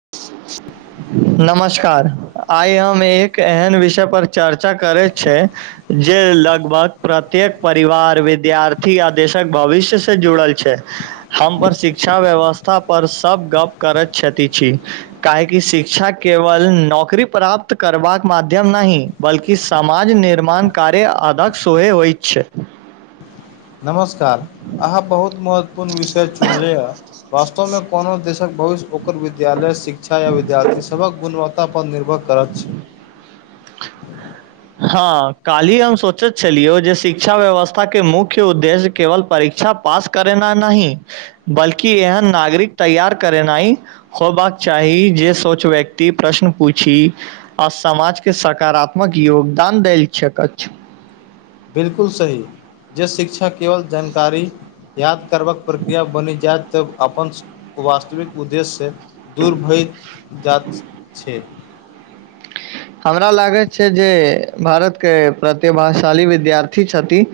[inaudible] नमस्कार आइ हम एक एहन विषय पर चर्चा करे छै जे लगभग प्रत्येक परिवार विद्यार्थी आदेशक भविष्य से जुड़ल छै हम पर शिक्षा व्यवस्था पर सब गप करैत क्षती छी काह की शिक्षा केवल नौकरी प्रापाप्त करबाक मध्यम नहि बल्कि समाज निर्माण कार्य अधिक सेहो होइत छै नमस्कार अहाँ बहुत महत्वपूर्ण विषय चुनलियै हँ वास्तव मे कोनो देशक भविष्य ओकर विद्यालय शिक्षा या विद्यार्थी सभक गुणवत्तापर निर्भर करत छै [inaudible] हँ काल्हि हम सोचैत छलियै जे शिक्षा व्यवस्था के मुख्य उद्देश्य केवल परीक्षा पास करेना नहि बल्कि एहन नागरिक तैयार करेना ही होबाक चाही जे सोच व्यक्ति प्रश्न पूछि आ समाज के के सकारात्मक योगदान देल छैक अछि बिलकुल सही जे शिक्षा केवल जानकारी याद करबाक प्रक्रिया बनि जाय तऽ अपन वास्तविक उद्देश्य से दूर भएत्त जात छै [inaudible] हमरा लागैत छै जे भारत के प्रतिभाशाली विद्यार्थी छथि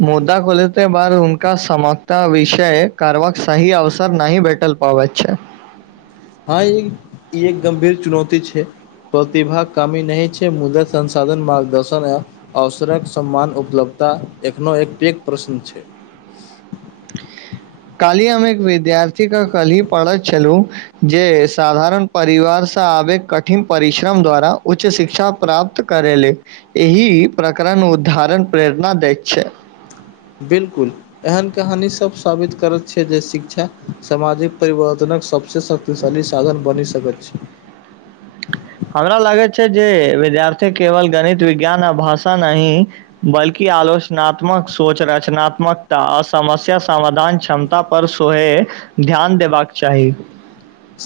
मुद्दा खोले बाद उनका समगता विषय कारबाक सही अवसर नहि भैटल पाबै छै हँ ई एक गम्भीर चुनौती छै प्रतिभा कामीह नाहि छै मुदा संसाधन मार्गदर्शन अवसरक समान उपलब्धता एखनो एक पैघ प्रश्न छै कल्हि हम एक विद्यार्थीक कल्हि पढ़ैत छलहुँ जे साधारण परिवारसँ आबे कठिन परिश्रम द्वारा उच्च शिक्षा प्राप्त करेेले एहि प्रकरण उदाहरण प्रेरणा दैत छै बिलकुल एहन कहानी सब साबित करैत छै जे शिक्षा सामाजिक परिवर्तनक सब से शक्तिशाली साधन बनी सकैत छै हमरा लागैत छै जे विद्यार्थी केवल गणित विज्ञान आ भाषा नहिं बल्कि आलोचनात्मक सोच रचनात्मकता आ समस्या समाधान क्षमता पर सोहे ध्यान देबाक चाही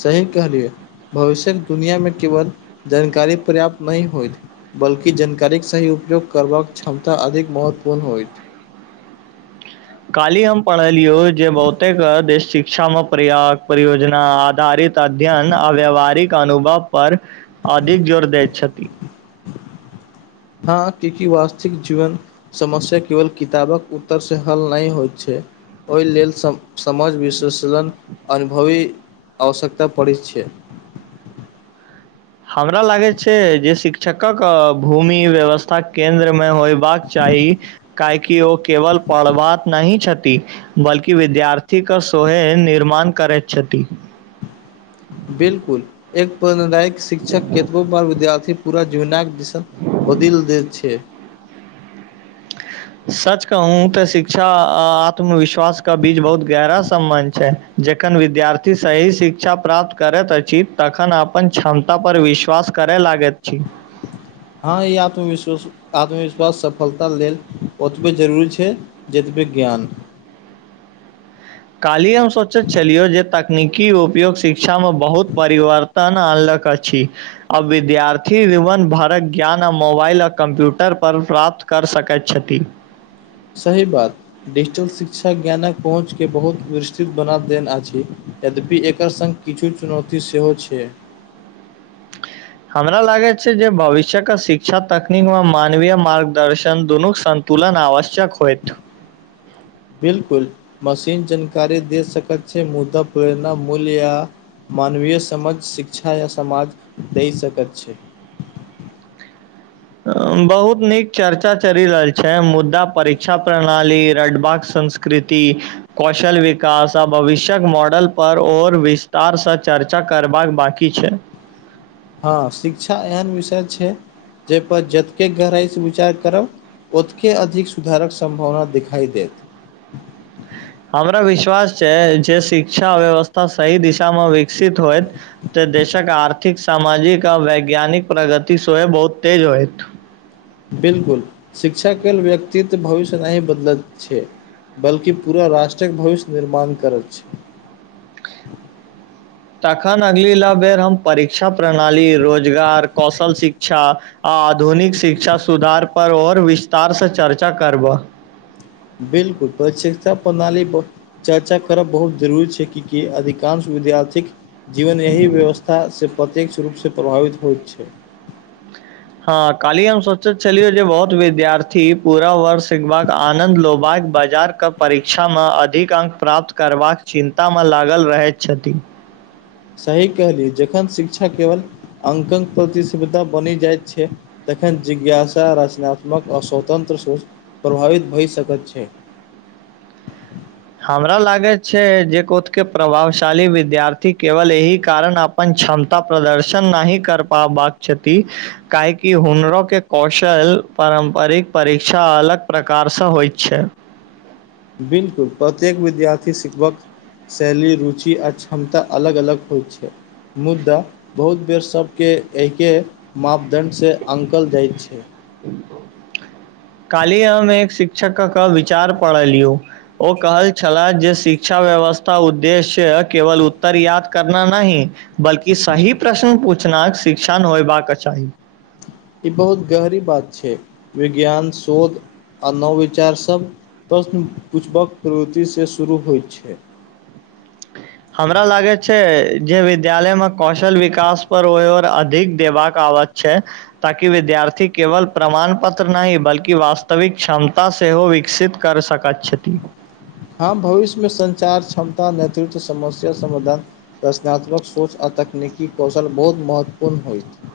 सही कहलियै भविष्यक दुनियामे केवल जानकारी पर्याप्त नहि होइत बल्कि जानकारीेक सही उपयोग करबाक क्षमता अधिक महत्वपूर्ण होइत काल्हि हम पढ़लियो जे बहुतेक देश शिक्षा मे पर्याग परियोजना आधारित अध्ययन आ व्यवहारिक अनुभव पर अधिक जोर दैत छथि हँ कि वास्तिक जीवन समस्या केवल किताबक उत्तर से हल नहि होइत छै ओहि लेल सभ समझ विशेषगण अनुभवी आवश्यकता पड़ैत छै हमरा लागैत छै जे शिक्षकक भूमि व्यवस्था केन्द्रमे होयबाक चाही काहेकि ओ केवल पढ़वात नहि छथि बल्कि विद्यार्थीके सोहे निर्माण करैत छथि बिलकुल एक प्रेरणादायक शिक्षक केतबो बार विद्यार्थी पूरा जीवनाइ के दिशा बदल दैत छै सच कहूँ तऽ शिक्षा आ आत्मविश्वास स्वास्थ के बीच बहुत गहरा सम्बन्ध छै जखन विद्यार्थी सही शिक्षा प्राप्त करैत अछि तखन अपन क्षमता पर विश्वास करै लागैत छी हँ ई आत्मविश्वास आत्मविश्वास सफलता लेल ओतबे जरूरी छै जतबे ज्ञान काल्हि हम सोचैत छलियौ जे तकनीकी उपयोग शिक्षामे बहुत परिवर तन अनलक अछि आ विद्यार्थी जीवन भरक ज्ञान आ मोबाइल आ कंप्यूटर पर प्राप्त कर सकैत छथि सही बात डिजिटल शिक्षा ज्ञानक पहुँचके बहुत विस्तृत बना देन अछि यद्यपि एकर संग किछु चुनौती सेहो छै हमरा लागैत छै जे भविष्यक शिक्षा तकनीकमे मानवीय मार्गदर्शन दुनूक सं तुलन आवश्यक होएत बिलकुल मशीन जानकारी दे सकैत छै मुद्दा प्रेरणा मूल्य या मानवीय समझ शिक्षा या समाज दै सकैत छै बहुत नीक चर्चा चलि रहल छै मुद्दा परीक्षा प्रणाली रटबाक संस कृति कौशल विकास आ भविष्यक मॉडलपर और विस्तारसँ चर्चा करबाक बाकी छै हँ शिक्षा एहन विषय छै जाहिपर जतके गहराइसँ विचार करब ओतके अधिक सुधारक सम्भावना दिखाइ देत हमरा विश्वास छै जे शिक्षा व्यवस्था सही दिशामे विकसित होइत तऽ देशक आर्थिक सामाजिक आ वैज्ञानिक प्रगति सेहो बहुत तेज होयत बिलकुल शिक्षा केल व्यक्तित्व भविष्य नहि बदलैत छै बल्कि पूरा राष्ट्रक भविष्य निर्माण करत छै तखन अगिला बेर हम परीक्षा प्रणाली रोजगार कौशल शिक्षा आ आधुनिक शिक्षा सुधार पर और विस्तार स चर्चा करबह बिलकुल पर शिक्षा प्रणाली पर चर्चा करब बहुत जरूरी छै कि कि अधिकांश विद्यार्थीक जीवन एहि व्यवस्थासँ प्रत्यक्ष रूपसँ प्रभावित होइत छै [unintelligible] हँ काल्हि हम सोचे छलियै जे बहुत विद्यार्थी पूरा वर्ष सिखबाक आनंद लेबाक बाजार के परीक्षामे अधिक अंक प्राप्त करबाक चिन्तामे लागल रहैत छथि सही कहलि जखन शिक्षा केवल अंकक प्रतिस्पर्धा बनि जाइ छै तखन जिज्ञासा रचनात्मक आ स्वतन्त्र सोच प्रभावित भ सकैत छै हमरा लागैत छै जे कोतके प्रभावशाली विद्यार्थी केवल एहि कारण अपन क्षमता प्रदर्शन नहि कर पबाक छथि काहेकी हुनरो के कौशल पारम्परिक परीक्षा अलग प्रकारसँ होई छै बिल्कुल प्रत्येक विद्यार्थी शिखबक शैली रुचि आ क्षमता अलग अलग होय छै मुद्दा बहुत बेर सभके एहिके मापदण्डसँ अंकल जाइ छै काली हम एक शिक्षक के विचार पढ़लियौ ओ कहल छलाह जे शिक्षा व्यवस्था उद्देश्य केवल उत्तर याद करना नही बल्कि सही प्रश्न पूछनाक शिक्षण होयबाक चाही ई बहुत गहरी बात छै विज्ञान शोध आ नवविचार सब प्रश्न पूछबाक प्रवृति से शुरू होई छै हमरा लागे छै जे विद्यालयमे कौशल विकास पर ओहि ओर अधिक देबाक आवैत छै ताकि विद्यार्थी केवल प्रमाण पत्र नहि बल्कि वास्तविक क्षमता सेहो विकसित कर सकत छथि हँ भविष्यमे संचार क्षमता नेतृत्व समस्या समाधान रचनात्मक सोच आ तकनीकी कौशल बहुत महत्वपूर्ण होयत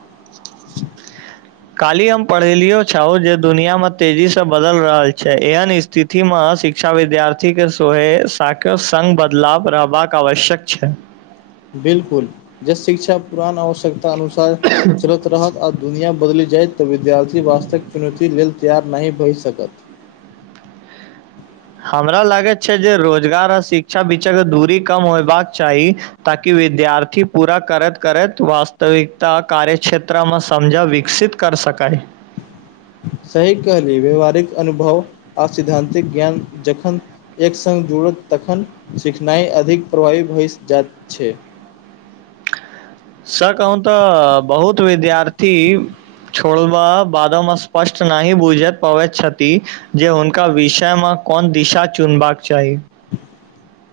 काल्हि हम पढ़ेलियो छओ जे दुनिया में तेजी से बदल रहल छै एहन स्थिति अथिमे शिक्षा विद्यार्थीके सोहे साक संग बदलाव रहबाक आवश्यक छै बिल्कुल जस शिक्षा पुरान आवश्यकता अनुसार चलत रहत आ दुनिया बदलि जाय त विद्यार्थी वास्तक चुनौती लेल तैयार नहि भय सकत हमरा लागैत छै जे रोजगार आ शिक्षा बीच के दूरी कम होयबाक चाही ताकि विद्यार्थी पूरा करैत करैत वास्तविकता कार्य क्षेत्रमे समझा विकसित कर सकए सही कहली व्यावहारिक अनुभव आ सिद्धांतिक ज्ञान जखन एक संग जुड़त तखन सिखनाई अधिक प्रभावी भ जाइत छै स कहूँ त बहुत विद्यार्थी छोड़ब बादोमे स्पष्ट नहि बूझत पावे छथि जे हुनका विषयमे कोन दिशा चुनबाक चाही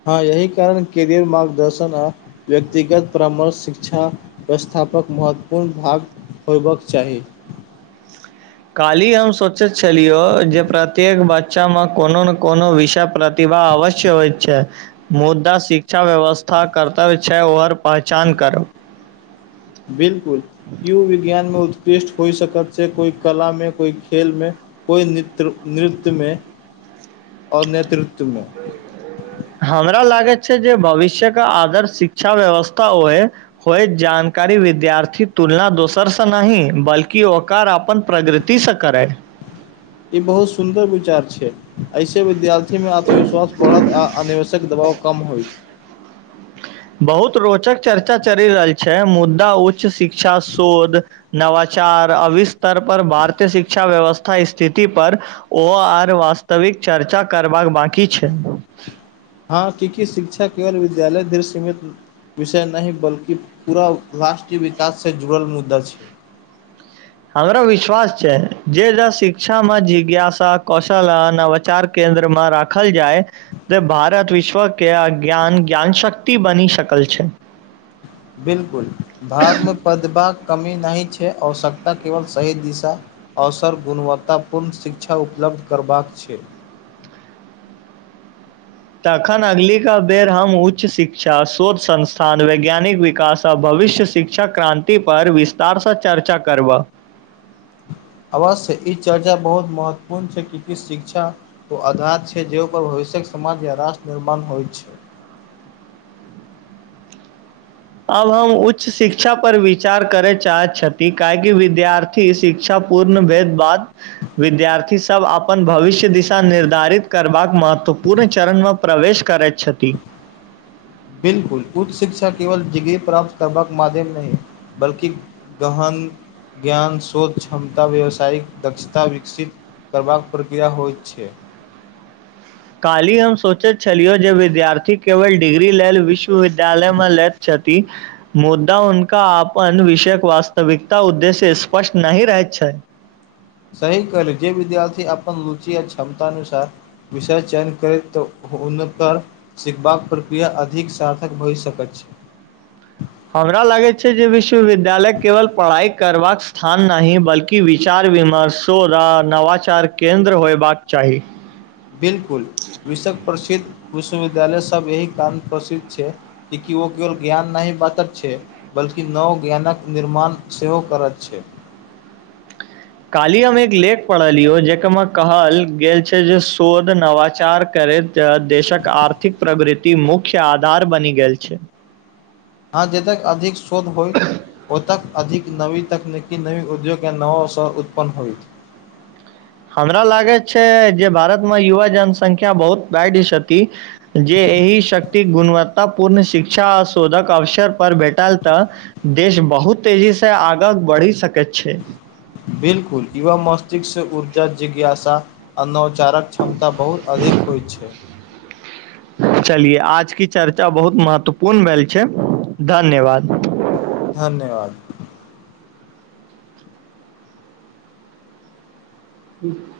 हँ यही कारण करियर मार्गदर्शन आ व्यक्तिगत परामर्श शिक्षा व्यवस्थापक महत्वपूर्ण भाग होयबक चाही काली हम सोचे छलियो जे प्रत्येक बच शिक्षा मे कोनो ने कोनो विषय प्रतिभा अवश्य होइ छै मुद्दा शिक्षा व्यवस्था कर्तव्य छै ओर पहचान करब बिल्कुल कियो विज्ञान में बादल उत्कृष्ट होई सकत छै कोइ कला में कोइ खेल में कोई नृत्य नृत्यमे ओर नेतृत्व में हमरा लागैत छै जे भविष्य के आदर शिक्षा व्यवस्था होए होय जानकारी विद्यार्थी तुलना दोसरस नहि बल्की औकार अपन प्रगृतिसँ करै ई बहुत सुन्दर विचार छै ऐसे विद्यार्थी मे आत्मविश्वास बढ़त आ अनावश्यक दबाव कम होयत बहुत रोचक चर्चा चलि रहल छै मुद्दा उच्च शिक्षा शोध नवाचार अविस्तर पर भारतीय शिक्षा व्यवस्था स्थिति पर ओ आर वास्तविक चर्चा करबाक बाकी छै हँ की की शिक्षा केवल विद्यालय धृढ़ सीमित विषय नहि बल्कि पूरा राष्ट्रीय विकाससँ जुड़ल मुद्दा छै हमरा विश्वास छै जे शिक्षा मे जिज्ञासा कौशल नवाचार केन्द्र मे राखल जाइ जे भारत विश्व के अज्ञान ज्ञान शक्ति बनी सकल छै बिलकुल भारतमे प्रतिभा कमी नहि छै आवश्यकता केवल सही दिशा अवसर गुणवत्तापूर्ण शिक्षा उपलब्ध करबाक छै तखन अगिला बेर हम उच्च शिक्षा शोध संस्थान वैज्ञानिक विकास आ भविष्य शि क्षा क्रान्ति पर विस्तारसँ चर्चा करबह अवश्य ई चर्चा बहुत महत्वपूर्ण छै किकि शिक्षा ओ अधात छै जेपर भविष्य्यक समाज या राष्ट्र निर्माण होइत छै अब हम उच्च शिक्षा पर विचार करे चाहे छथि काहेकी विद्यार्थी थी शिक्षा पूर्ण भेद बाद विद्यार्थी सभ अपन भविष्य दिशा निर्धारित करबाक महत्त्वपूर्ण चरणमे प्रवेश करै छथि बिलकुल उच्च शिक्षा केवल डिग्री प्राप्त करबाक माध्यम नहि बल्कि गहन ज्ञान शोच क्षमता व्यावसायिक दक्षता विकसित करबाक प्रक्रिया होइत छै काल्हि हम सोचैत छलियै जे विद्यार्थी केवल डिग्री लेल विश्वविद्यालयमे लैत छथि मुद्दा हुनका आपन विषयक वास्तविकता उद्देश्य स्पष्ट नहि रहैत छै सही कर जे विद्यार्थी अपन लुचि आ क्षमता अनुसार विषय चयन करैत हुनकर सिखबाक प्रक्रिया अधिक सार्थक भए सकैत छै हमरा लागैत छै जे विश्वविद्यालय केवल पढ़ाई करबाक स्थान नहि बल्कि विचार विमर्शो आ नवाचार केन्द्र होयबाक चाही बिलकुल विशक प्रसिद्ध विश्वविद्यालय सब एहि कण प्रसिद्ध छै कि ओ केवल ज्ञान नहि बातक छै बल्कि नव ज्ञानक निर्माण सेहो करत छै काली हम एक लेख पढ़लियौ जकरामे कहल गेल छै जे शोध नवाचार करैत त देशक आर्थिक प्रगृति मुख्य आधार बनि गेल छै हँ जतेक अधिक शोध होय ओतय अधिक नवी तकनीकी नवी उद्योग या नवा अवसर उत्पन्न होय हमरा लागे छै जे भारतमे युवा जनसंख्या बहुत बढ़िती जे एहि शक्ति गुणवतत्ता पूर्ण शिक्षा आ शोधक अवसर पर भेटल तऽ देश बहुत तेजीसँ आगाँ बढ़ि सकैत छै बिलकुल यूवा मस््तिष्क ऊर्जा जिज्ञासा अनौचारक क्षमता बहुत अधिक होइत छै चलियए आज की चर्चा बहुत महत्वपूर्ण भेल छै धन्यवाद धन्यवाद [inaudible]